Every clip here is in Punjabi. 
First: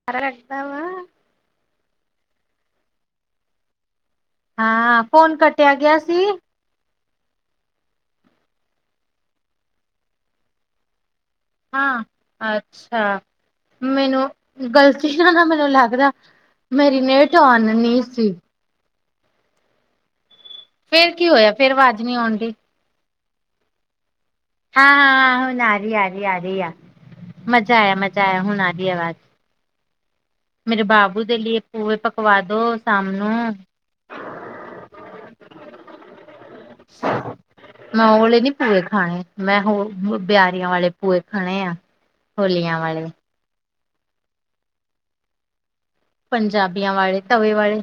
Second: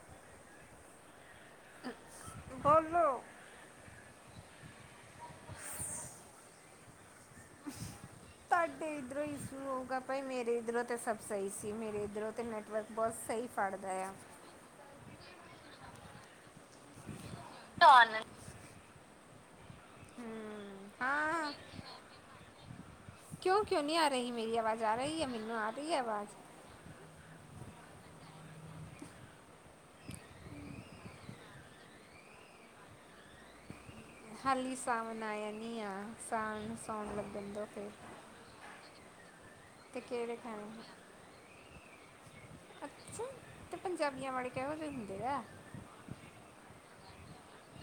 [unintelligible] [unintelligible] ਬੋਲੋ। ਹਾਂ ਫੋਨ ਕੱਟਿਆ ਗਿਆ ਸੀ। ਤੁਹਾਡੇ ਇੱਧਰੋਂ ਇਸੂ ਹੋਊਗਾ ਭਾਈ ਮੇਰੇ ਇੱਧਰੋਂ ਤੇ ਸਭ ਸਹੀ ਸੀ ਹਾਂ ਮੇਰੇ ਇੱਧਰੋਂ ਤਾਂ ਨੈੱਟਵਰਕ ਬਹੁਤ ਅੱਛਾ ਸਹੀ ਫੜਦਾ ਆ। ਮੈਨੂੰ ਗ਼ਲਤੀ ਨਾ ਨਾ ਮੈਨੂੰ ਲੱਗਦਾ ਮੇਰੀ ਨੇਹਤ ਆਣਨੀ ਸੀ। ਹੂੰ ਫੇਰ ਕੀ ਹਾਂ ਹੋਇਆ ਫੇਰ ਆਵਾਜ਼ ਨਹੀਂ ਆਉਣ ਦੀ। ਕਿਉਂ, ਕਿਉਂ ਨਹੀਂ ਆ ਰਹੀ ਮੇਰੀ ਆਵਾਜ਼ ਆ ਰਹੀ ਹੈ ਮੈਨੂੰ ਆ ਰਹੀ ਹੈ ਆਵਾਜ਼। ਸਹੀ ਆ। ਮਜ਼ਾ ਆਇਆ, ਮਜ਼ਾ ਆਇਆ, ਹੁਣ ਆਗੀ ਆਵਾਜ਼। ਮੇਰੇ ਬਾਬੂ ਦੇ ਲਈ ਭੂਏ ਪਕਵਾ ਦੋ ਸਾਮ ਨੂੰ ਹਾਲੀ ਸਾਵਣ ਆਇ ਨੀ ਆ ਸਾਵਣ। ਸੌਣ ਲੱਗਣ ਦੋ ਫਿਰ ਮੈਂ ਉਹ ਵੇਲੇ ਨੀ ਪੂਏ ਖਾਣੇ। ਮੈਂ ਹੋ ਤੇ ਕਿਹੜੇ ਬਿਆਰੀਆਂ ਖਾਣੇ ਵਾਲੇ ਪੂਏ ਖਾਣੇ ਆ, ਹੋਲੀਆਂ ਵਾਲੇ। ਅੱਛਾ ਤੇ ਪੰਜਾਬੀਆਂ ਵਾਲੇ ਕਿਹੋ ਜਿਹੇ ਹੁੰਦੇ ਆ। ਪੰਜਾਬੀਆਂ ਵਾਲੇ ਤਵੇ ਵਾਲੇ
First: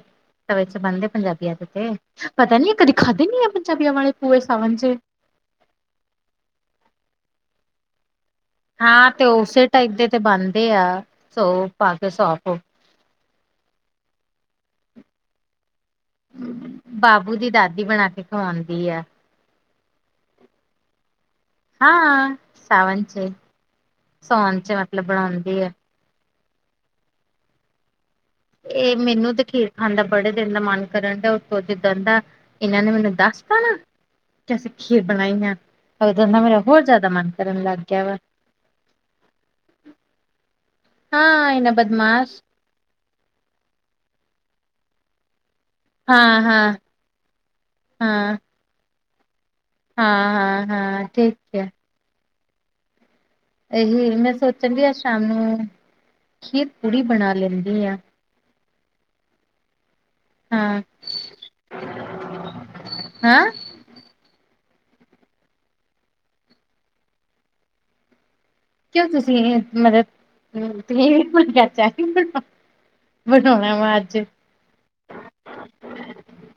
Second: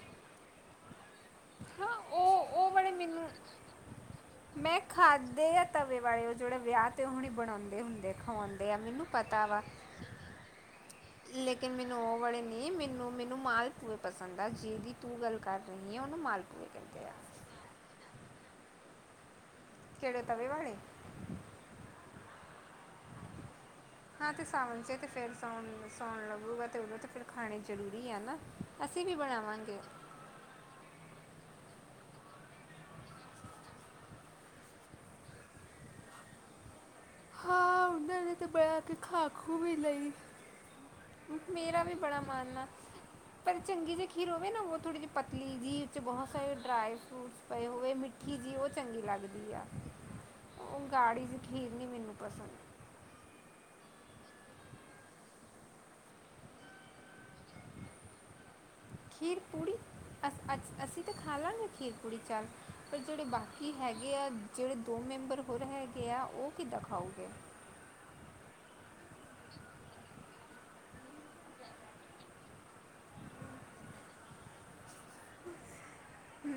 ਤਵੇ ਚ ਬਣਦੇ ਪੰਜਾਬੀ ਤੇ ਹਾਂ ਉਹ ਪਤਾ ਉਹ ਨੀ ਵਾਲੇ ਕਦੇ ਖਾਧੇ ਨੀ ਆ ਪੰਜਾਬੀਆਂ ਵਾਲੇ ਪੂਰੇ ਸਾਵਨ ਚ। ਖਾਧੇ ਤਵੇ ਵਾਲੇ, ਉਹ ਜਿਹੜੇ ਵਿਆਹ ਤੇ ਹਣੇ ਬਣਾਉਂਦੇ ਹੁੰਦੇ, ਖਾਉਂਦੇ। ਹਾਂ, ਤੇ ਉਸੇ ਟਾਈਪ ਦੇ ਤੇ ਬਣਦੇ ਆ। ਸੌ ਲੇਕਿਨ ਪਾ ਮੈਨੂੰ ਕੇ ਉਹ ਵਾਲੇ ਸੌਫ ਨਹੀਂ, ਮੈਨੂੰ ਮੈਨੂੰ ਮਾਲ ਪੂਏ ਪਸੰਦ ਆ ਜਿਹਦੀ ਤੂੰ ਗੱਲ ਕਰ ਰਹੀ ਹੈ ਉਹਨੂੰ ਮਾਲਪੂਏ ਕਹਿੰਦੇ ਆ ਬਾਬੂ ਦੀ ਦਾਦੀ ਬਣਾ ਕੇ ਖਵਾਉਂਦੀ ਹੈ। ਕੇੜੇ, ਤਵੇ ਵਾਲੇ। ਹਾਂ ਸਾਵਨ ਚ, ਸਾਉਣ ਚ ਮਤਲਬ ਬਣਾਉਂਦੀ ਹੈ। ਸੌਉਣ ਲੱਗੂਗਾ, ਤੇ ਉਦੋਂ ਤਾਂ ਫਿਰ ਖਾਣੇ ਜ਼ਰੂਰੀ ਆ ਨਾ। ਇਹ ਅਸੀਂ ਵੀ ਮੈਨੂੰ ਤੇ, ਖੀਰ ਬਣਾਵਾਂਗੇ ਖਾਣ ਦਾ ਬੜ੍ਹੇ ਦਿਨ ਦਾ ਮਨ ਕਰਨ ਡੇ ਯਾ, ਉੱਥੋਂ ਜਿੱਦਾਂ ਦਾ, ਇਹਨਾਂ ਨੇ ਮੈਨੂੰ ਦੱਸ ਪਾਣਾ। ਜੈਸੇ ਸੀਂ ਖੀਰ ਬਣਾਈ ਹੈ, ਔ ਦੇਵਰ ਨਾ ਮੇਰਾ ਹੋਰ ਜ਼ਿਆਦਾ ਮਨ। ਕਰਨ ਲੱਗ ਹਾਂ ਗਿਆ ਵਾ ਮੈਂਨੇ ਤੇ ਬਹਿ ਕੇ, ਖਾ ਖੂ ਵੀ ਲਈ। ਹਾਂ ਇਹਨਾਂ ਮੇਰਾ ਵੀ ਬੜਾ ਬਦਮਾਸ਼ ਮਨ ਐ, ਪਰ ਚੰਗੀ ਜਿ ਖੀਰ ਹੋਵੇ ਨਾ ਉਹ ਥੋੜ੍ਹੀ ਜਿਹੀ ਪਤਲੀ ਜੀ 'ਚ ਬਹੁਤ ਹਾਂ ਸਾਰੇ ਹਾਂ ਡਰਾਈ ਫਰੂਟਸ ਪਏ ਹੋਵੇ, ਹਾਂ ਮਿੱਠੀ ਜਿਹੀ, ਉਹ ਚੰਗੀ ਲੱਗਦੀ ਆ। ਹਾਂ ਹਾਂ ਉਹ ਹਾਂ ਗਾੜੀ ਠੀਕ ਜੀ, ਹੈ ਖੀਰ ਨੀ ਮੈਨੂੰ ਪਸੰਦ ਇਹੀ ਮੈਂ ਸੋਚਾਂਗੀ, ਅੱਜ ਸ਼ਾਮ ਨੂੰ, ਖੀਰ ਪੂੜੀ ਬਣਾ ਲੈਂਦੀ ਹਾਂ। ਖੀਰ ਪੂੜੀ ਅੱਜ, ਹਾਂ ਅਸੀਂ ਤਾਂ ਖਾ ਲਾਂਗੇ ਖੀਰ ਪੂੜੀ ਚੱਲ, ਪਰ ਜਿਹੜੇ ਹਾਂ ਬਾਕੀ ਕੀ ਹੈਗੇ ਆ, ਜਿਹੜੇ ਦੋ ਮੈਂਬਰ ਹੋਰ ਹੈਗੇ ਆ, ਉਹ ਕਿੱਦਾਂ ਖਾਓਗੇ। ਕਿਉਂ ਤੁਸੀਂ ਮਤਲਬ ਕਰ [unintelligible] ਬਣਾਉਣਾ ਵਾ ਅੱਜ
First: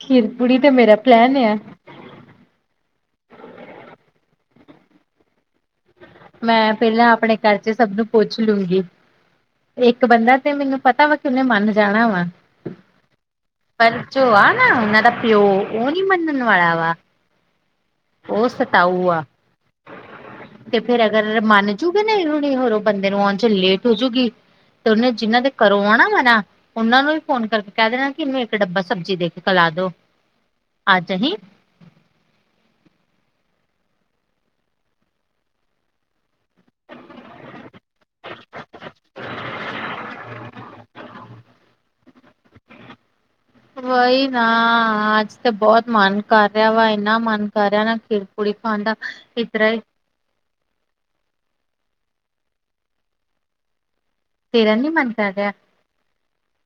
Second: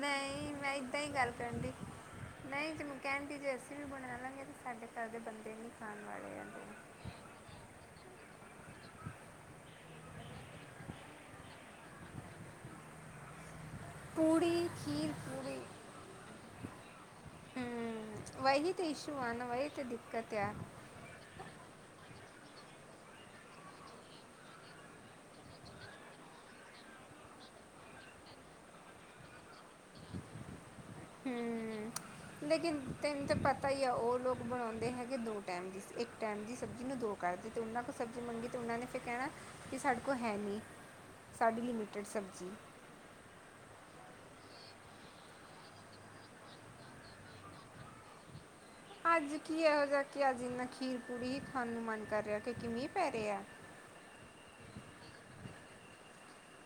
ਖੀਰ ਪੂੜੀ ਤੇ ਮੈਂ ਮੇਰਾ ਏਦਾਂ ਹੀ ਗੱਲ ਪਲੈਨ ਆ ਕਰਨ ਡੀ। ਨਹੀਂ ਜ ਮੈਂ ਕਹਿਣ ਦੀ, ਜੇ ਅਸੀਂ ਵੀ ਬਣਾ ਲਾਂਗੇ ਤਾਂ ਸਾਡੇ ਘਰ ਦੇ ਬੰਦੇ ਨੀ ਖਾਣ ਵਾਲੇ। ਆਂਦੇ ਮੈਂ ਪਹਿਲਾਂ ਆਪਣੇ ਘਰ ਚ, ਸਭ ਨੂੰ ਪੁੱਛ ਲੂੰਗੀ। ਇੱਕ ਬੰਦਾ ਤੇ ਮੈਨੂੰ ਪਤਾ ਵਾ, ਕਿ ਉਹਨੇ ਮੰਨ ਜਾਣਾ ਵਾ। ਪਰ ਜੋ ਆ ਨਾ ਪੂੜੀ ਉਹਨਾਂ ਦਾ ਖੀਰ ਪਿਓ, ਪੂੜੀ ਉਹ ਨੀ ਮੰਨਣ ਵਾਲਾ ਵਾ। ਹੂ ਉਹ ਵਹੀ ਤੇ ਸਤਾਊ ਇਸ਼ੂ ਆ ਨਾ, ਵਹੀ ਤੇ ਦਿੱਕਤ ਆ। ਤੇ ਫੇਰ ਅਗਰ ਮੰਨ ਜੂਗੇ ਨਾ ਹੁਣੀ ਹੋਰੋਂ ਬੰਦੇ ਨੂੰ, ਆਉਣ ਚ ਲੇਟ ਹੋਜੂਗੀ। ਤੇ ਔਨੇ, ਜਿਹਨਾਂ ਦੇ ਕਰੋਂ ਆਉਣਾ ਹੈਣਾ। ਉਹਨਾਂ ਨੂੰ ਵੀ ਫੋਨ ਕਰਕੇ ਕਹਿ ਦੇਣਾ, ਕਿ ਇਹਨੂੰ ਇੱਕ ਡੱਬਾ ਸਬਜ਼ੀ ਦੇ ਕੇ ਖਲਾ ਦੋ, ਅੱਛਾ ਜੀ। ਹੂੰ ਲੇਕਿਨ ਤੈਨੂੰ ਤਾਂ ਪਤਾ ਹੀ ਆ, ਉਹ ਲੋਕ ਬਣਾਉਂਦੇ ਹੈਗੇ ਦੋ ਟਾਈਮ ਦੀ, ਇੱਕ ਟਾਈਮ ਦੀ ਸਬਜ਼ੀ ਨੂੰ ਦੋ ਘਰ ਦੇ ਤੇ ਉਹਨਾਂ ਕੋਲ ਸਬਜ਼ੀ ਮੰਡੀ, ਤੇ ਉਹਨਾਂ ਨੇ ਤੇ ਕਹਿਣਾ, ਵੀ ਸਾਡੇ ਕੋਲ ਹੈ ਨਹੀਂ। ਸਾਡੀ ਲਿਮਿਟਿਡ ਸਬਜ਼ੀ। ਵਹੀ ਨਾ, ਅੱਜ ਤੇ ਬਹੁਤ ਮਨ ਕਰ ਰਿਹਾ ਵਾ, ਇੰਨਾ ਮਨ ਕਰ ਰਿਹਾ ਨਾ, ਕਿ ਕੁੜੀ ਪਾਦਾ ਅੱਜ ਕੀ ਇਧਰ ਹੀ ਇਹੋ [unintelligible] ਜਿਹਾ ਕਿ ਅੱਜ ਇੰਨਾ ਖੀਰ ਪੂੜੀ ਹੀ ਖਾਣ ਨੂੰ ਮਨ ਕਰ ਰਿਹਾ। ਕਿ ਮੀਂਹ ਪੈ ਰਿਹਾ ਆ? ਤੇਰਾ ਨੀ ਮੰਨ ਕਰ ਰਿਹਾ।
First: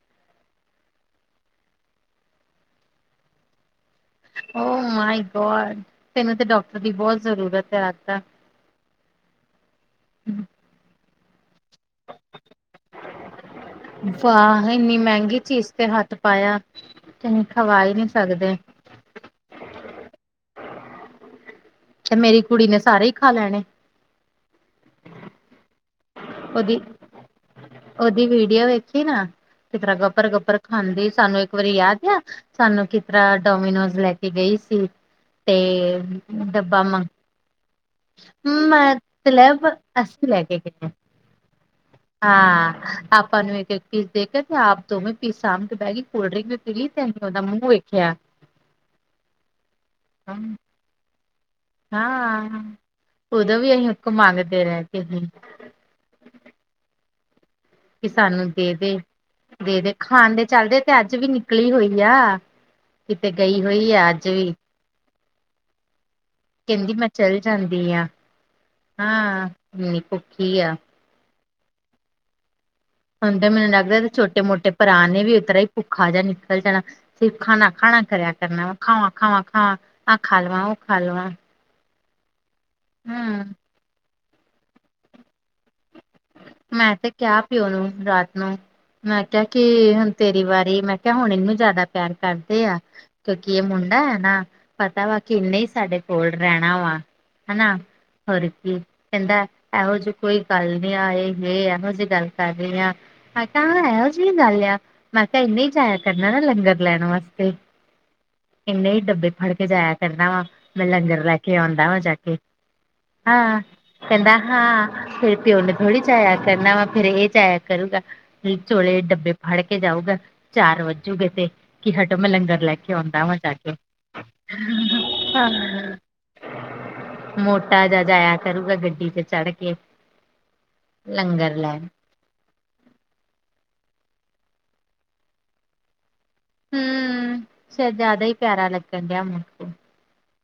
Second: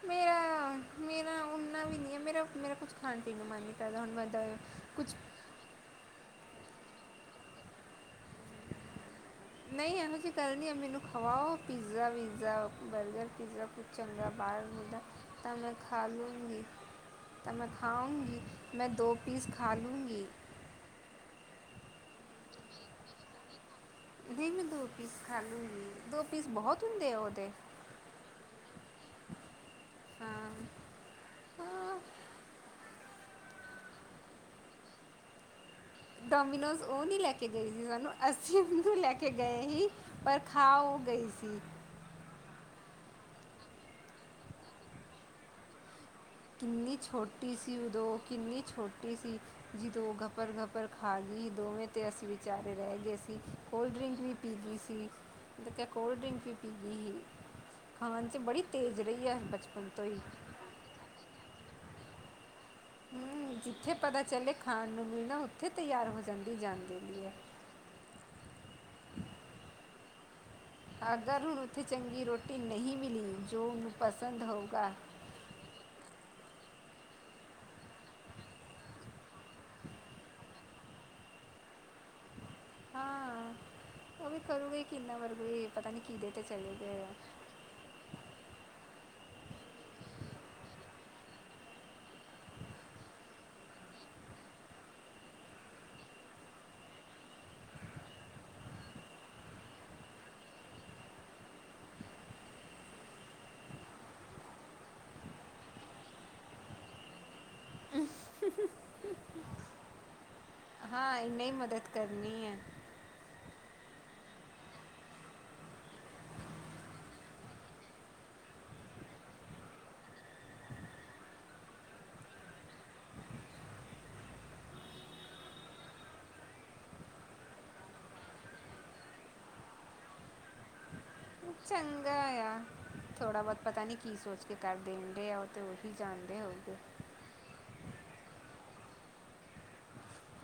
ਮਰਾ ਮੇਰਾ ਉਨਾ ਵੀ ਨਹੀਂ ਹੈ, ਮੇਰਾ ਮੇਰਾ ਕੁਛ ਥਾਂਣ ਤੇ ਮਨ ਨੀ। ਉਹ ਮਾਈ ਗੋਡ, ਤੈਨੂੰ ਤੇ ਡਾਕਟਰ ਦੀ ਬਹੁਤ ਜ਼ਰੂਰਤ ਹੈੱ, ਆਸਥਾ। ਨਹੀਂ ਔ ਨੂ ਕੀ ਕਰਨੀ ਆ, ਮੈਨੂੰ ਖਵਾਓ ਪੀਜ਼ਾ ਵੀਜ਼ਾ ਬਰਗਰ ਪੀਜ਼ਾ, ਕੁਛ ਚੰਰਾ ਬਾਹਰ ਵਾਹ ਇੰਨੀ ਹੁੰਦਾ, ਮਹਿੰਗੀ ਤਾਂ ਚੀਜ਼ ਮੈਂ ਤੇ ਖਾ ਹੱਥ ਪਾਇਆ ਲੂੰਗੀ, ਤੇ ਤਾਂ ਮੈਂ ਖਵਾ ਹੀ ਨਹੀਂ ਖਾਉਂਗੀ। ਸਕਦੇ ਮੈਂ ਦੋ ਪੀਸ ਖਾ ਲੂੰਗੀ। ਤੇ ਮੇਰੀ ਕੁੜੀ ਨੇ ਸਾਰੇ ਹੀ ਖਾ ਲੈਣੇ। ਨਹੀਂ ਮੈਂ ਦੋ ਪੀਸ ਖਾਲੂਗੀ, ਦੋ ਪੀਸ ਬਹੁਤ ਹੁੰਦੇ ਆ ਔ ਦੇ। ਉਹ ਓਦੀ ਵੀਡੀਓ ਵੇਖੀ ਨਾ, ਕਿਸ ਤਰ੍ਹਾਂ ਗੱਪਰ ਹਾਂ ਗੱਪਰ ਖਾਂਦੀ, ਸਾਨੂੰ ਇੱਕ ਵਾਰੀ ਹਾਂ ਯਾਦ ਆ ਸਾਨੂੰ ਕਿਸ ਤਰ੍ਹਾਂ ਡੋਮੀਨੋਜ ਲੈ ਕੇ ਗਈ ਸੀ, ਤੇ ਡੋਮੀਨੋਸ ਡੱਬਾ ਉਹ ਮੰਗ ਨੀ ਲੈ ਕੇ ਗਈ ਸੀ ਸਾਨੂੰ, ਅਸੀਂ ਔਨੂ ਲੈ ਕੇ ਗਏ ਮਤਲਬ ਸੀ। ਅਸੀਂ ਪਰ ਲੈ ਕੇ ਖਾਹ ਗਏ ਔ ਗਈ ਸੀ। ਹਾਂ, ਆਪਾਂ ਨੂੰ ਇੱਕ ਇੱਕ ਪੀਸ ਦੇਖ ਕੇ, ਤੇ ਆਪ ਦੋਵੇਂ ਪੀਸ ਸਾਮ ਕੇ ਬੈ ਗਈ। ਕੋਲਡ ਡਰਿੰਕ ਵੀ ਪੀ ਲਈ ਕਿੰਨੀ ਤੇ ਅਸੀਂ ਉਹਦਾ ਛੋਟੀ ਮੂੰਹ ਸੀ ਉ ਵੇਖਿਆ ਦੋ, ਕਿੰਨੀ ਛੋਟੀ ਸੀ, ਜਿਦੋਂ ਘਬਰ ਹਾਂ ਘਬਰ ਹਾਰਡਲੀ ਦੋਵੇਂ 'ਤੇ ਅਸੀਂ ਵਿਚਾਰੇ ਰਹਿ ਗਏ ਸੀ, ਉਦੋਂ ਵੀ ਅਸੀਂ ਕੋਲਡ ਉਤੋਂ ਡਰਿੰਕ ਵੀ ਪੀ ਮੰਗਦੇ ਗਈ ਰਹੇ ਕਿ ਸੀ। ਅਸੀਂ [unintelligible] ਤਾਂ ਕੋਲਡ ਡ੍ਰਿੰਕ ਵੀ ਪੀ ਗਈ ਸੀ। ਕਿ ਖਾਣ 'ਚ ਸਾਨੂੰ ਬੜੀ ਦੇ ਦੇ ਤੇਜ਼ ਰਹੀ ਆ ਦੇ ਬਚਪਨ ਦੇ ਤੋਂ ਹੀ ਖਾਣ ਦੇ ਚੱਲਦੇ ਤੇ ਅੱਜ ਵੀ ਨਿਕਲੀ ਹੋਈ ਆ ਕਿਤੇ ਹਮ ਗਈ ਹੋਈ ਜਿੱਥੇ ਆ ਪਤਾ ਅੱਜ ਚੱਲੇ ਵੀ ਖਾਣ ਨੂੰ ਮਿਲਣਾ ਉੱਥੇ ਤਿਆਰ ਹੋ ਜਾਂਦੀ ਕਹਿੰਦੀ ਜਾਂਦੀ ਮੈਂ ਵੀ ਐ। ਚੱਲ ਜਾਂਦੀ ਆ। ਹਾਂ, [unintelligible] ਭੁੱਖੀ ਆ। ਅਗਰ ਹੁਣ ਉੱਥੇ ਚੰਗੀ ਰੋਟੀ ਨਹੀਂ [unintelligible] ਮਿਲੀ ਜੋ ਮੈਨੂੰ ਉਹਨੂੰ ਲੱਗਦਾ ਛੋਟੇ ਪਸੰਦ ਮੋਟੇ ਹੋਊਗਾ ਭਰਾ ਨੇ ਵੀ ਉਤਰਾ ਹੀ ਭੁੱਖਾ ਜਾ ਨਿਕਲ ਜਾਣਾ। ਸਿਰਫ਼ ਖਾਣਾ ਖਾਣਾ ਕਰਿਆ ਕਰਨਾ। ਖਾਵਾ-ਖਾਵਾ, ਖਾਵਾ ਆ ਖਾ ਲਵਾ ਉਹ ਖਾ ਲਵਾ। ਹਾਂ, ਉਹ ਵੀ ਕਰੂਗੇ ਕਿੰਨਾ ਵਰਗੇ ਪਤਾ ਨੀ ਕੀ ਦੇ ਮੈਂ ਤੇ ਕਿਹਾ ਪਿਓ ਨੂੰ ਰਾਤ ਨੂੰ ਮੈਂ ਕਿਹਾ ਕਿ ਹੁਣ ਤੇਰੀ ਵਾਰੀ ਮੈਂ ਕਿਹਾ ਹੁਣ ਇਹਨੂੰ ਜ਼ਿਆਦਾ ਪਿਆਰ ਕਰਦੇ ਆ। ਕਿਉਂਕਿ ਇਹ ਮੁੰਡਾ ਐ ਨਾ ਪਤਾ ਵਾ ਕੀ ਏਨੇ ਹੀ ਸਾਡੇ ਕੋਲ ਰਹਿਣਾ ਵਾ। ਹਨਾ ਹੋਰ ਕੀ ਕਹਿੰਦਾ ਇਹੋ ਜੀ ਕੋਈ ਗੱਲ ਨਾ ਆਏ। ਇਹ ਇਹੋ ਜੀ ਗੱਲ ਕਰ ਰਹੀ ਆ। ਮੈਂ ਕਿਹਾ ਹਾਂ, ਇਹੋ ਜਿਹੀ ਗੱਲ ਆ ਮੈਂ ਕਿਹਾ ਇੰਨੇ ਹੀ ਜਾਇਆ ਕਰਨਾ ਨਾ ਲੰਗਰ ਲੈਣ ਵਾਸਤੇ। ਇੰਨੇ ਹੀ ਡੱਬੇ ਫੜ ਕੇ ਜਾਇਆ ਕਰਨਾ ਵਾ ਮੈਂ ਹਾਂ ਲੰਗਰ ਲੈ ਇੰਨਾ ਹੀ ਕੇ ਆਉਂਦਾ ਮਦਦ ਵਾ ਜਾ ਕੇ। ਕਰਨੀ ਹੈ ਹਾਂ, ਕਹਿੰਦਾ ਹਾਂ, ਤੇਰੇ ਪਿਓ ਨੇ ਥੋੜੀ, ਏ ਚ ਆਇਆ ਕਰਨਾ ਵਾ ਫੇਰ ਇਹ ਚ ਆਇਆ ਕਰੂਗਾ ਫਿਰ ਚੋਲੇ ਡੱਬੇ ਫੜ ਕੇ ਜਾਊਗਾ। ਚਾਰ ਵੱਜੂਗੇ ਤੇ ਕੀ ਹਟੋ ਮੈਂ ਲੰਗਰ ਲੈ ਕੇ ਆਉਂਦਾ ਵਾ ਜਾ ਕੇ। [unintelligible] ਮੋਟਾ ਜਾ ਜਾਇਆ ਕਰੂਗਾ ਗੱਡੀ ਚ ਚੜ ਕੇ ਲੰਗਰ ਲੈਣ ਚੰ ਗਾ ਹੋਇਆ ਥੋੜਾ ਬਹੁਤ ਪਤਾ ਨੀ ਕੀ ਸੋਚ ਕੇ ਕਰ ਦੇਣ ਦੇ ਆ ਉਹ ਤੇ ਉਹੀ ਜਾਣਦੇ ਹੋਊਗੇ ਸਿਰ ਜ਼ਿਆਦਾ ਹੀ ਪਿਆਰਾ ਲੱਗਣ ਡਿਆ ਮੋਟੂ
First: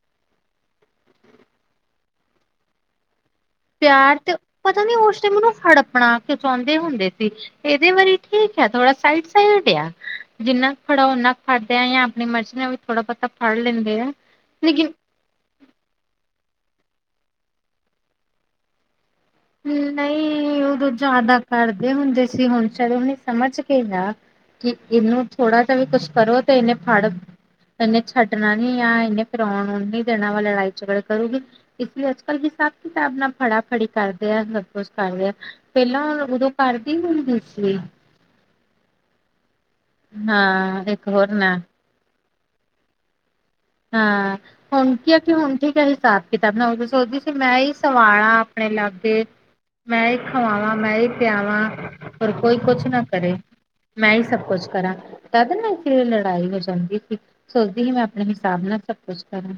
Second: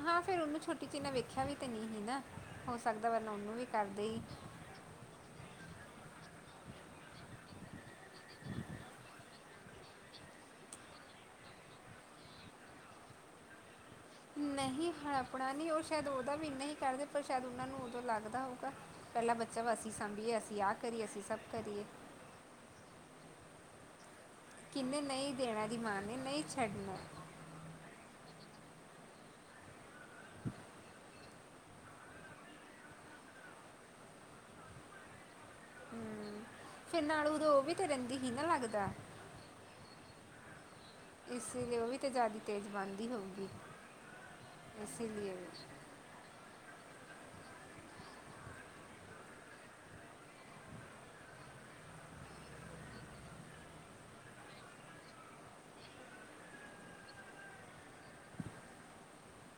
ਹਾਂ, ਫੇਰ ਉਹਨੂੰ ਛੋਟੀ ਜੀ ਨਾ ਵੇਖਿਆ ਵੀ ਤੇ ਨਹੀਂ ਸੀ ਨਾ ਹੋ ਸਕਦਾ ਵਰਨਾ ਉਹਨੂੰ ਵੀ ਕਰਦੇ ਪਿਆਰ ਹੀ ਤੇ ਪਤਾ ਨੀ ਉਸ ਟਾਈਮ ਉਹਨੂੰ ਹੜੱਪਣਾ ਕਿਉਂ ਚਾਹੁੰਦੇ ਹੁੰਦੇ ਸੀ ਇਹਦੇ ਵਾਰੀ ਠੀਕ ਆ ਥੋੜਾ ਸਾਈਡ ਸਾਈਡ ਆ ਜਿੰਨਾ ਕੁ ਫੜਾ ਓਨਾ ਕੁ ਫੜਦੇ ਆ ਜਾਂ ਆਪਣੀ ਮਰਜ਼ੀ ਨਾਲ ਵੀ ਥੋੜਾ ਬਹੁਤਾ ਫੜ ਲੈਂਦੇ ਆ ਲੇਕਿਨ ਨਹੀਂ, ਹੜੱਪਣਾ ਨਹੀਂ ਉਹ ਸ਼ਾਇਦ ਓਦਾਂ ਵੀ ਇੰਨਾ ਹੀ ਕਰਦੇ ਪਰ ਸ਼ਾਇਦ ਉਹਨਾਂ ਨੂੰ ਉਦੋਂ ਲੱਗਦਾ ਹੋਊਗਾ। ਪਹਿਲਾ ਬੱਚਾ ਵਾ ਅਸੀਂ ਸੰਭੀਏ ਅਸੀਂ ਨਹੀਂ, ਆ ਉਦੋਂ ਕਰੀਏ ਅਸੀਂ ਜ਼ਿਆਦਾ ਸਭ ਕਰੀਏ ਕਰਦੇ ਹੁੰਦੇ ਸੀ ਹੁਣ ਸ਼ਾਇਦ ਉਹਨੇ ਸਮਝ [unintelligible] ਕਿ ਕਿੰਨੇ ਇਹਨੂੰ ਨਹੀਂ ਥੋੜਾ ਦੇਣਾ ਜਿਹਾ ਦੀ ਵੀ ਮਾਂ ਕੁਛ ਨੇ ਕਰੋ ਨਹੀਂ ਤੇ ਇਹਨੇ ਛੱਡਣਾ ਫੜ ਇਹਨੇ ਛੱਡਣਾ ਨੀ ਆ ਇਹਨੇ ਫਿਰ ਆਉਣ ਨੀ ਦੇਣਾ ਵਾ ਲੜਾਈ ਝਗੜਾ ਕਰੂਗੀ। ਇਸ ਲਈ ਅੱਜ ਕੱਲ੍ਹ ਹਿਸਾਬ ਕਿਤਾਬ ਨਾ ਫੜਾਫੜੀ ਕਰਦ ਦਾ ਸਭ ਕੁਛ ਕਰ ਰਿਹਾ ਪਹਿਲਾਂ ਉਦੋਂ ਕਰਦੀ ਹੁੰਦੀ ਸੀ ਜੀ ਨੀ ਨਾ ਲੱਗਦਾ ਹਾਂ ਹੋਰ ਨਾ ਇਸੇ ਲਈ ਉਹ ਵੀ ਤਾਂ ਜ਼ਿਆਦਾ ਤੇਜ਼ ਬਣਦੀ ਹੋਊਗੀ ਹਾਂ, ਹੁਣ ਇਸ ਲਈ ਕੀ ਆ ਕਿ ਹੁਣ [unintelligible] ਵੀ। ਕਿਤਾ ਬਣਾਉਗੀ ਸੋਚਦੀ ਸੀ ਮੈਂ ਹੀ ਸਵਾਨਾ ਆਪਣੇ ਲਾਗੇ ਮੈਂ ਹੀ ਖਾਵਾਂਵਾ ਮੈਂ ਹੀ ਪਿਆਵਾਂ ਹੋਰ ਕੋਈ ਕੁਛ ਨਾ ਕਰੇ ਮੈਂ ਹੀ ਸਭ ਕੁਛ ਕਰਾਂ [unintelligible] ਲੜਾਈ ਹੋ ਜਾਂਦੀ ਸੀ ਸੋਚਦੀ ਸੀ ਮੈਂ ਆਪਣੇ [unintelligible] ਸਭ ਕੁਛ ਕਰਾ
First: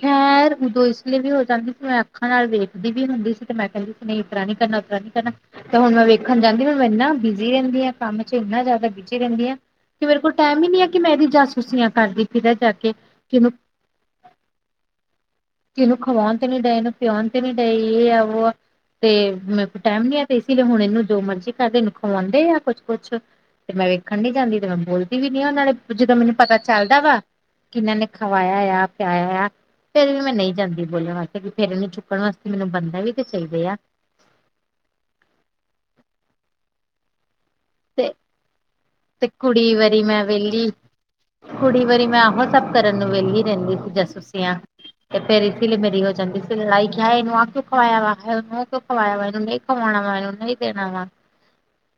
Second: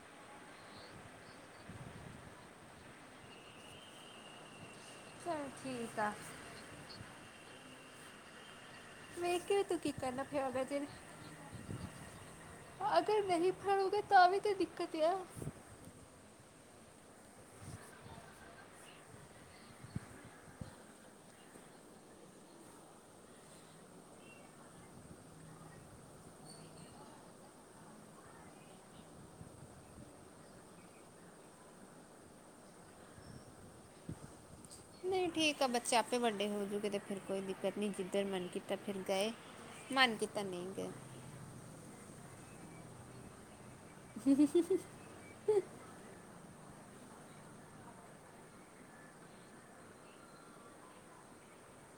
ਖੈਰ ਉਦੋਂ ਇਸ ਲਈ ਵੀ ਹੋ ਜਾਂਦੀ ਸੀ। ਮੈਂ ਅੱਖਾਂ ਨਾਲ ਵੇਖਦੀ ਵੀ ਹੁੰਦੀ ਸੀ, ਤੇ ਮੈਂ ਕਹਿੰਦੀ ਸੀ ਨਹੀਂ ਇਤਰਾਂ ਨੀ ਕਰਨਾ ਉੱਤਰਾਂ ਨੀ ਚਲ ਤੇ ਹੁਣ ਠੀਕ ਮੈਂ ਆ ਵੇਖਣ ਜਾਂਦੀ ਹੁਣ ਓ ਇੰਨਾ ਬਿਜ਼ੀ ਰਹਿੰਦੀ ਆ ਕੰਮ ਚ ਇੰਨਾ ਜ਼ਿਆਦਾ ਬਿ ਜੀ ਵੇਖ ਰਹਿੰਦੀ ਆ, ਕੇ ਤੂੰ ਕੀ ਤੇ ਮੇਰੇ ਕਰਨਾ ਕੋਲ ਫਿਰ ਅਗਰ ਟਾਈਮ ਈ ਨੀ ਜੇ ਐ ਕਿ ਮੈਂ ਇਹਦੀ ਜਾਸੂਸੀਆਂ ਕਰਦੀ ਫਿਰਾ ਜਾ ਕੇ ਅਗਰ ਕੀ ਇ ਨਹੀਂ ਫੜੋਗੇ ਤਾਂ ਵੀ ਤੇ ਦਿੱਕਤ ਆ ਕਿ ਇਹਨੂੰ ਖਵਾਉਣ ਤੇ ਨੀ ਦੇਨ ਇਹਨੂੰ ਪਿਉਣ ਤੇ ਨੀ ਦੇਇਏ ਇਹ ਆ ਵੋ ਤੇ ਮੇਰੇ ਪੇ ਟਾਈਮ ਨੀ ਆ ਤੇ ਇਸ ਲਈ ਹੁਣ ਇਹਨੂੰ ਜੋ ਮਰਜ਼ੀ ਕਰਦੇ ਖਵਾਉਂਦੇ ਆ ਕੁਛ ਕੁਛ ਤੇ ਮੈਂ ਵੇਖਣ ਨੀ ਜਾਂਦੀ ਤੇ ਮੈਂ ਬੋਲਦੀ ਵੀ ਨੀ ਆ ਉਹ ਨੇ ਜਦੋਂ ਮੈਨੂੰ ਪਤਾ ਚੱਲਦਾ ਵਾ ਕਿ ਮੈਨੂੰ ਖਵਾਇਆ ਆ ਪਿਆਇਆ ਆ ਫੇਰ ਵੀ ਮੈਂ ਨਹੀਂ ਜਾਂਦੀ ਬੋਲਣ ਵਾਸਤੇ ਫੇਰ ਇਹਨੂੰ ਚੁੱਕਣ ਵਾਸਤੇ ਮੈਨੂੰ ਬੰਦਾ ਵੀ ਤੇ ਚਾਹੀਦਾ ਆ ਨਹੀਂ ਠੀਕ ਆ ਬੱਚੇ ਆਪੇ ਵੱਡੇ ਹੋਜੂਗੇ ਤੇ ਫਿਰ ਕੋਈ ਦਿੱਕਤ ਨਹੀਂ ਤੇ, ਜਿੱਧਰ ਮਨ ਕੀਤਾ ਫਿਰ ਤੇ ਗਏ ਕੁੜੀ ਵਾਰੀ ਮਨ ਮੈਂ ਕੀਤਾ ਨਹੀਂ ਵਿਹਲੀ ਗਏ ਕੁੜੀ ਵਾਰੀ ਮੈਂ ਉਹਹੋ ਸਭ ਕਰਨ ਨੂੰ ਵਿਹਲੀ ਰਹਿੰਦੀ ਸੀ ਜਾਸੂਸੀਆਂ ਤੇ ਫੇਰੀ ਇਸੀਲਇ ਮੇਰੀ ਹੋ ਜਾਂਦੀ ਸੀ ਲੜਾਈ ਕਿਹਾ ਹੈ ਇਹਨੂੰਹ ਕਿਉਂ ਖਵਾਇਆ ਵਾ ਹੈ ਇਹਨੂੰ ਕਿਉਂ ਖਵਾਇਆ ਵਾ ਇਹਨੂੰ ਕਮਾਉਣਾ ਵਾ ਉਹਨੂੰ ਹੀ ਦੇਣਾ ਵਾ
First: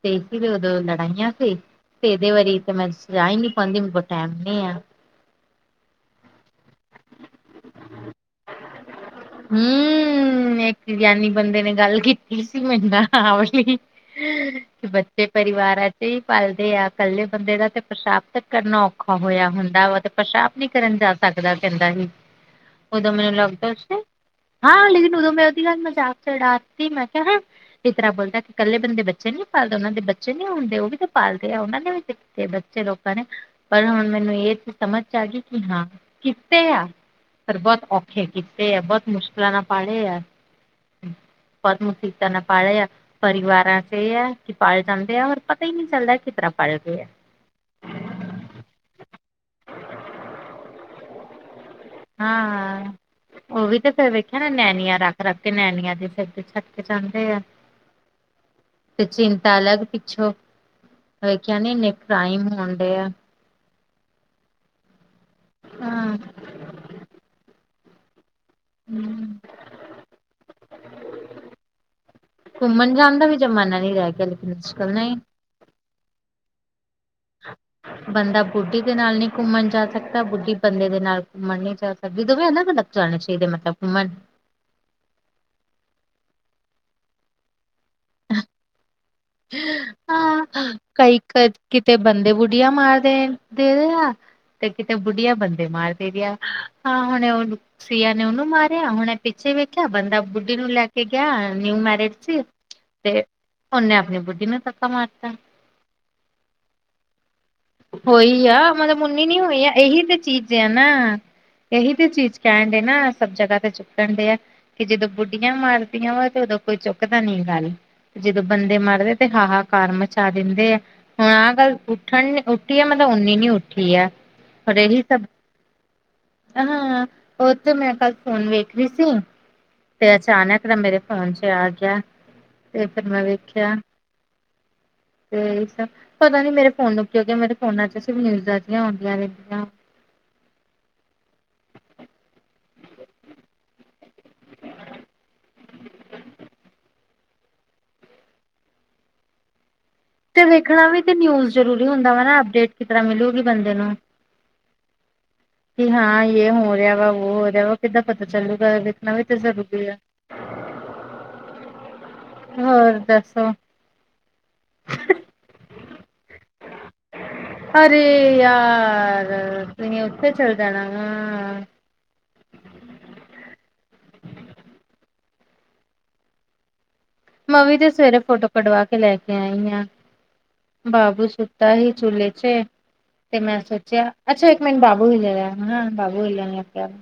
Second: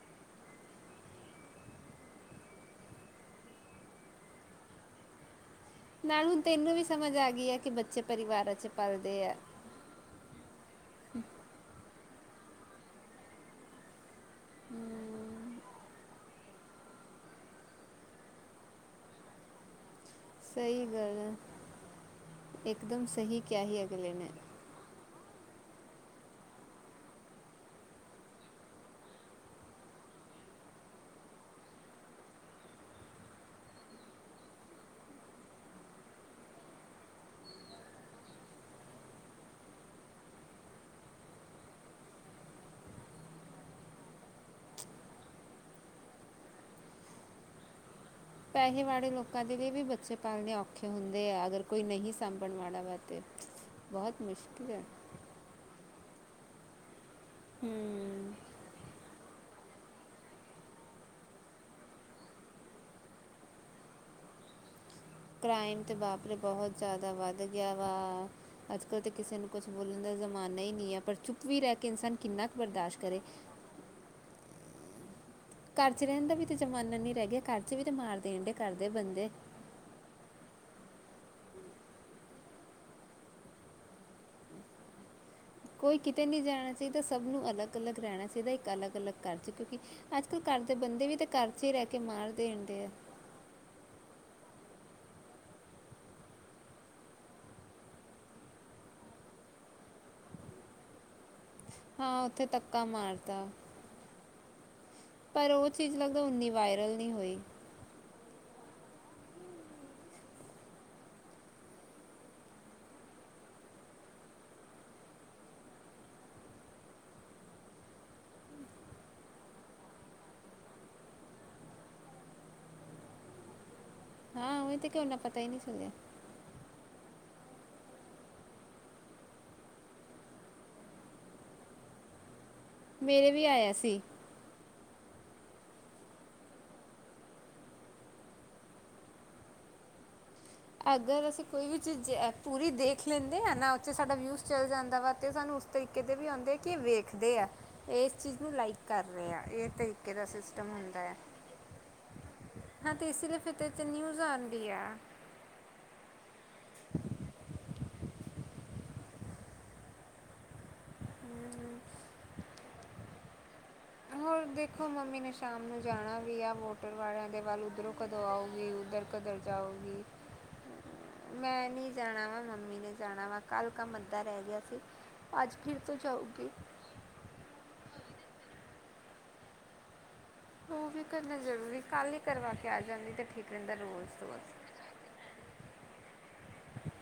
ਤੇ ਉਦੋਂ ਲੜਾਈਆਂ ਸੀ ਤੇ ਇਹਦੇ ਵਾਰੀ ਤੇ ਮੈਂ ਸਜਾ ਨਈ ਪਾਉਂਦੀ ਮੇਰੇ ਕੋ ਟੈਮ ਨ ਆ [inaudible] ਨਾਲ ਹੁਣ ਤੇਨੂੰ ਵੀ ਸਮਝ ਆ ਗਈ ਆ ਕਿ ਬੱਚੇ ਪਰਿਵਾਰਾਂ ਚ ਪਲਦੇ ਆ ਹਮ ਇੱਕ ਗਿਆਨੀ ਬੰਦੇ ਨੇ ਗੱਲ ਕੀਤੀ ਸੀ ਮੇਰੇ ਨਾਲ ਆ ਵਾਂ ਲੀ ਹਮ ਬ ਪਰਿਵਾਰਾਂ ਚ ਹੀ ਪਲਦੇ ਆ ਇਕੱਲੇ ਬੰਦੇ ਦਾ ਤੇ ਪਸ਼ਾਾਬ ਕਰਨਾ ਔਖਾ ਹੋਇਆ ਹੁੰਦਾ ਵ ਤੇ ਪਸ਼ਾਾਬ ਨਹੀਂੀ ਸਹੀ ਕਰਨ ਜਾ ਗੱਲ ਆ। ਸਕਦਾ ਕਹਿੰਦਾ ਸੀ ਇੱਕਦਮ ਉਦੋਂ ਮੈਨੂੰ ਸਹੀ ਕਿਹਾ ਲੱਗਦਾ ਹੀ ਉਸੇ ਅਗਲੇ ਨੇ ਹਾਂ ਲੇਿਨ ਉਦੋਂ ਮੈਂ ਉਹਦੀ ਗੱਲ ਮਜ਼ਾਕ ਚੜਾਤੀ ਮੈਂ ਕਿਹਾ ਫਿਰ ਤਰਾ ਬੋਲਦਾ ਇਕੱਲੇ ਬੰਦੇ ਬੱਚੇ ਨੀ ਪਾਲ ਉਹਨਾਂ ਦੇ ਬੱਚੇ ਨੀ ਹੁੰਦੇ ਉਹ ਵੀ ਤਾਂ ਪਾਲਦੇ ਆ ਉਹਨਾਂ ਨੇ ਵੀਤੇ ਬੱਚੇ ਲੋਕਾਂ ਨੇ ਪਰ ਹੁਣ ਮੈਨੂੰ ਇਹ ਚ ਸਮਝ ਆ ਗਈ ਕਿ ਹਾਂ ਕਿਥੇ ਆ ਫ ਬਹੁਤ ਔਖੇ ਕੀਤੇ ਹੈ ਬਹੁਤ ਮੁਸ਼ਕਿਲਾਂ ਨਾਲ ਪਾਾਲੇ ਏ ਬਹੁਤ ਮੁਸੀਬਤਾਂ ਨਾ ਪਾਲੇ ਯ ਪਰਿਵਾਰਾਂ ਚ ਇਹ ਹੈ ਕਿ ਪਲ ਜਾਂਦੇ ਆ ਔਰ ਪਤਾ ਹੀ ਨਹੀਂ ਚੱਲਦਾ ਕਿਸ ਤਰ੍ਹਾਂ ਪਲ ਗਏ ਹੈ ਪੈਸੇ ਵਾਲੇ ਲੋਕਾਂ ਦੇ ਲਈ ਵੀ ਬੱਚੇ ਪਾਲਣੇੇ ਔਖੇ ਹੁੰਦੇ ਆ ਅਗਰ ਕੋਈ ਨਹੀਂ ਸਾਂਭਣ ਵਾਲਾ ਹਾਂ ਵਾ ਤਾਂ ਉਹ ਵੀ ਬਹੁਤ ਮੁਸ਼ਕਿਲ ਹੈ ਤੇ ਨੰਨਿਆ ਦੇ ਸਿਰ ਤੇ ਛੱਡ ਕੇ ਜਾਂਦੇ ਆ ਹੂੰ ਬੱਚੇ ਨੂੰ ਤਾਂ ਅਲੱਗ ਪਿੱਛੋਂ ਵੇਖਿਆ ਨ ਇੰਨੇ ਕ੍ਰਾਈਮ ਹੋਣ ਦੇ ਆ ਕ੍ਰਾਈਮ 'ਤੇ ਹਾਂ ਬਾਪਰੇ ਬਹੁਤ ਜ਼ਿਆਦਾ ਵੱਧ ਗਿਆ ਵਾ ਅੱਜ ਕੱਲ੍ਹ ਤਾਂ ਕਿਸੇ ਨੂੰ ਕੁਛ ਬੋਲਣ ਦਾ ਜ਼ਮਾਨਾ ਹੀ ਨਹੀਂ ਹੈ ਪਰ ਚੁੱਪ ਵੀ ਰਹਿ ਕੇ ਇਨਸਾਨ ਕਿੰਨਾ ਕੁ ਘੁੰਮਣ ਬਰਦਾਸ਼ਤ ਜਾਣ ਕਰੇ ਦਾ ਵੀ ਜਮਨਾ ਨਹੀਂ ਰਹਿ ਗਿਆ ਲੇਕਿਨ ਮੁਸ਼ਕਲ ਨ ਘਰ ਚ ਰਹਿਣ ਦਾ ਵੀ ਤੇ ਜ਼ਮਾਨਾ ਨੀ ਰਹਿ ਗਿਆ ਘਰ ਚ ਵੀ ਤੇ ਮਾਰ ਬੰਦਾ ਦੇਣ ਬੁੱਢੀ ਕਰਦੇ ਦੇ ਨਾਲ ਬੰਦੇ ਨਹੀਂ ਘੁੰਮਣ ਜਾ ਸਕਦਾ ਤਾਂ ਬੁੱਢੀ ਬੰਦੇ ਦੇ ਨਾਲ ਘੁੰਮਣ ਨੀ ਜਾ ਸਕਦੀ ਦੋਵੇਂ ਅਲੱਗ ਅਲੱਗ ਜਾਣੇ ਚਾਹੀਦੇ ਮਤਲਬ ਘੁੰਮਣ ਕੋਈ ਕਿਤੇ ਨਹੀਂੀ ਜਾਣਾ ਚਾਹੀਦਾ ਸਭ ਨੂੰ ਅਲੱਗ ਅਲੱਗ ਰਹਿਣਾ ਚਾਹੀਦਾ ਇੱਕ ਅਲੱਗ ਅਲੱਗ ਘਰ ' ਕਿਉਂਕਿ ਅੱਜ ਕੱਲ੍ਹ ਘਰ ਹਾਂ ਦੇ ਬੰਦੇ ਵੀ ਕਈ ਤਾਂ ਕ ਘਰ ਚ ਰਹਿ ਕਿਤੇ ਕੇ ਮਾਰ ਬੰਦੇ ਬੁੱਢੀਆਂ ਦੇਦੇ ਆ ਮਾਰਦੇ ਦੇ ਰਿ ਆ ਤੇ ਕਿਤੇ ਬੁੱਢੀਆਂ ਬੰਦੇ ਮਾਰ ਦੇ ਰਿ ਆ ਹਾਂ ਹੁਣੇ ਉਹਨੂੰ ਸੀਆ ਨੇ ਉਹਨੂੰ ਮਾਰਿਆ ਹੁਣੇ ਪਿੱਛੇ ਵੇਖਿਆ ਬੰਦਾ ਬੁੱਢੀ ਨੂੰ ਲੈ ਕੇ ਗਿਆ ਨਿਊ ਮੈਰਿਜ ਹਾਂ ਚ ਉੱਥੇ ਤੱਕਾ ਤੇ ਮਾਰਤਾ ਉਹਨੇ ਬੁੱਢੀ ਨੇ ਪਕਾ ਮਾਰ ਤਾ ਪਰ ਉਹ ਚੀਜ਼ ਲੱਗਦਾ ਉੰਨੀ ਵਾਇਰਲ ਨਹੀਂ ਹੋਈ ਹੋਈ ਆ ਮਤਲਬ ਉਨੀ ਨੀ ਹੋਈ ਆ ਇਹੀ ਤੇ ਚੀਜ਼ ਆ ਨਾ ਇਹੀ ਤੇ ਚੀਜ਼ ਕਹਿਣ ਦੇ ਨਾ ਸਭ ਜਗ੍ਹਾ ਤੇ ਚੁੱਕਣ ਦੇ ਆ ਕਿ ਜਦੋਂ ਬੁੱਡੀਆਂ ਮਾਰਦੀਆਂ ਵਾ ਤੇ ਉਦੋਂ ਕੋਈ ਚੁੱਕਦਾ ਨਹੀਂ ਗਲ ਜਦੋਂ ਬੰਦੇ ਮਰਦੇ ਤੇ ਹਾਹਾ ਕਾਰ ਮਚਾ ਦਿੰਦੇ ਆ ਹੁਣ ਆਹ ਗੱਲ ਉੱਠਣ ਉੱਠੀ ਆ ਮਤਲਬ ਓਨੀ ਨੀ ਉੱਠੀ ਆ ਹਾਂ ਉਵੇ ਔਰ ਤੇ ਇਹੀ ਕਿਓਨਾ ਸਭ ਪਤਾ ਹੀ ਨਹੀਂ ਸੁਣਿਆ ਹਾਂ ਉਹ ਤੇ ਮੈਂ ਕੱਲ ਫੋਨ ਵੇਖ ਰਹੀ ਸੀ ਤੇ ਅਚਾਨਕ ਤਾਂ ਮੇਰੇ ਫੋਨ ਚ ਆ ਗਿਆ ਤੇ ਫਿਰ ਮੈਂ ਮੇਰੇ ਵੀ ਆਇਆ ਸੀ ਇਹੀ ਸਭ, ਤੇ ਪਤਾ ਨੀ ਮੇਰੇ ਫੋਨ ਨੂੰ ਕਿਉਂਕਿ ਮੇਰੇ ਫੋਨਾਂ ਚ ਸਿਰਫ ਨਿਊਜ਼ਾਂ ਜਿਆਆਉਦੀਆਂ ਰਹਿੰਦੀਆਂ ਅਗਰ ਅਸੀਂ ਕੋਈ ਵੀ ਚੀਜ਼ ਪੂਰੀ ਦੇਖ ਲੈਂਦੇ ਆ ਨਾ ਉੱਥੇ ਸਾਡਾ ਵਿਊਜ਼ ਚੱਲ ਜਾਂਦਾ ਵਾ ਤੇ ਸਾਨੂੰ ਤੁਸੀ ਕਿਤੇ ਵੀ ਆਉਂਦੇ ਆ ਕਿ ਇਹ ਵੇਖਦੇ, ਆ ਇਸ ਚੀਜ਼ ਨੂੰ ਲਾਈਕ ਕਰ ਰਹੇ ਆ ਇਹ ਤੇ ਤੇ ਵੇਖਣਾ ਵੀ ਤੇ ਨਿਊਜ਼ ਜ਼ਰੂਰੀ ਹੁੰਦਾ ਵਾ ਨਾ ਅਪਡੇਟ ਕਿਸ ਹਾਂ ਤਰਾ ਤੇ ਇਸੇ ਲਈ ਮਿਲੂਗੀ ਫਿਰ ਤੇ ਬੰਦੇ 'ਚ ਨੂੰ। ਨਿਊਜ਼ ਆਂਦੀ ਆ। ਕਿ ਹਾਂ ਇਹ ਹੋ ਰਿਹਾ ਵਾ ਉਹ ਹੋ ਰਿਹਾ ਵਾ ਕਿੱਦਾਂ ਪਤਾ ਚੱਲੂਗਾ ਵੇਖਣਾ ਵੀ ਤਾਂ ਜ਼ਰੂਰੀ ਆ ਹਮ ਹਮ ਹੋਰ ਦੱਸੋ ਹੋਰ ਦੇਖੋ ਮੰਮੀ ਨੇ ਸ਼ਾਮ ਨੂੰ ਜਾਣਾ ਵੀ ਆ ਮੌਲ ਵਾਲਿਆਂ ਦੇ ਵੱਲ ਉੱਧਰੋਂ ਅਰੇ ਕਦੋਂ ਆਉਗੀ ਉੱਧਰ ਯਾਰ ਕਦੋਂ ਤੁਸੀਂ ਜਾਊਗੀ ਉੱਥੇ ਚੱਲ ਜਾਣਾ ਵਾ। ਮੈਂ ਨੀ ਜਾਣਾ ਵਾ ਮੰਮੀ ਨੇ ਜਾਣਾ ਵਾ ਕੱਲ ਕ ਮੱਦਾ ਰਹਿ ਗਿਆ ਸੀ ਅੱਜ ਫਿਰ ਤੋਂ ਜਾਊਗੀ ਮੈਂਵੀ ਤੇ ਸਵੇਰੇ ਫੋਟੋ ਕਢਵਾ ਕੇ ਲੈ ਕੇ ਆਈ ਹਾਂ ਉਹ ਵੀ ਬਾਬੂ ਕਰਨਾ ਸੁੱਤਾ ਜ਼ਰੂਰੀ ਹੀ ਕੱਲ੍ਹ ਝੂਲੇ ਚ, ਕਰਵਾ ਕੇ ਆ ਜਾਂਦੀ ਤਾਂ ਤੇ ਠੀਕ ਮੈਂ ਰਹਿੰਦਾ ਸੋਚਿਆ ਅੱਛਾ ਰੋਜ਼-ਰੋਜ਼। ਮੇਨ ਬਾਬੂ ਹ ਜਾ ਹਾਂ ਬਾਬੂ ਹ ਜਾਿਆ [unintelligible]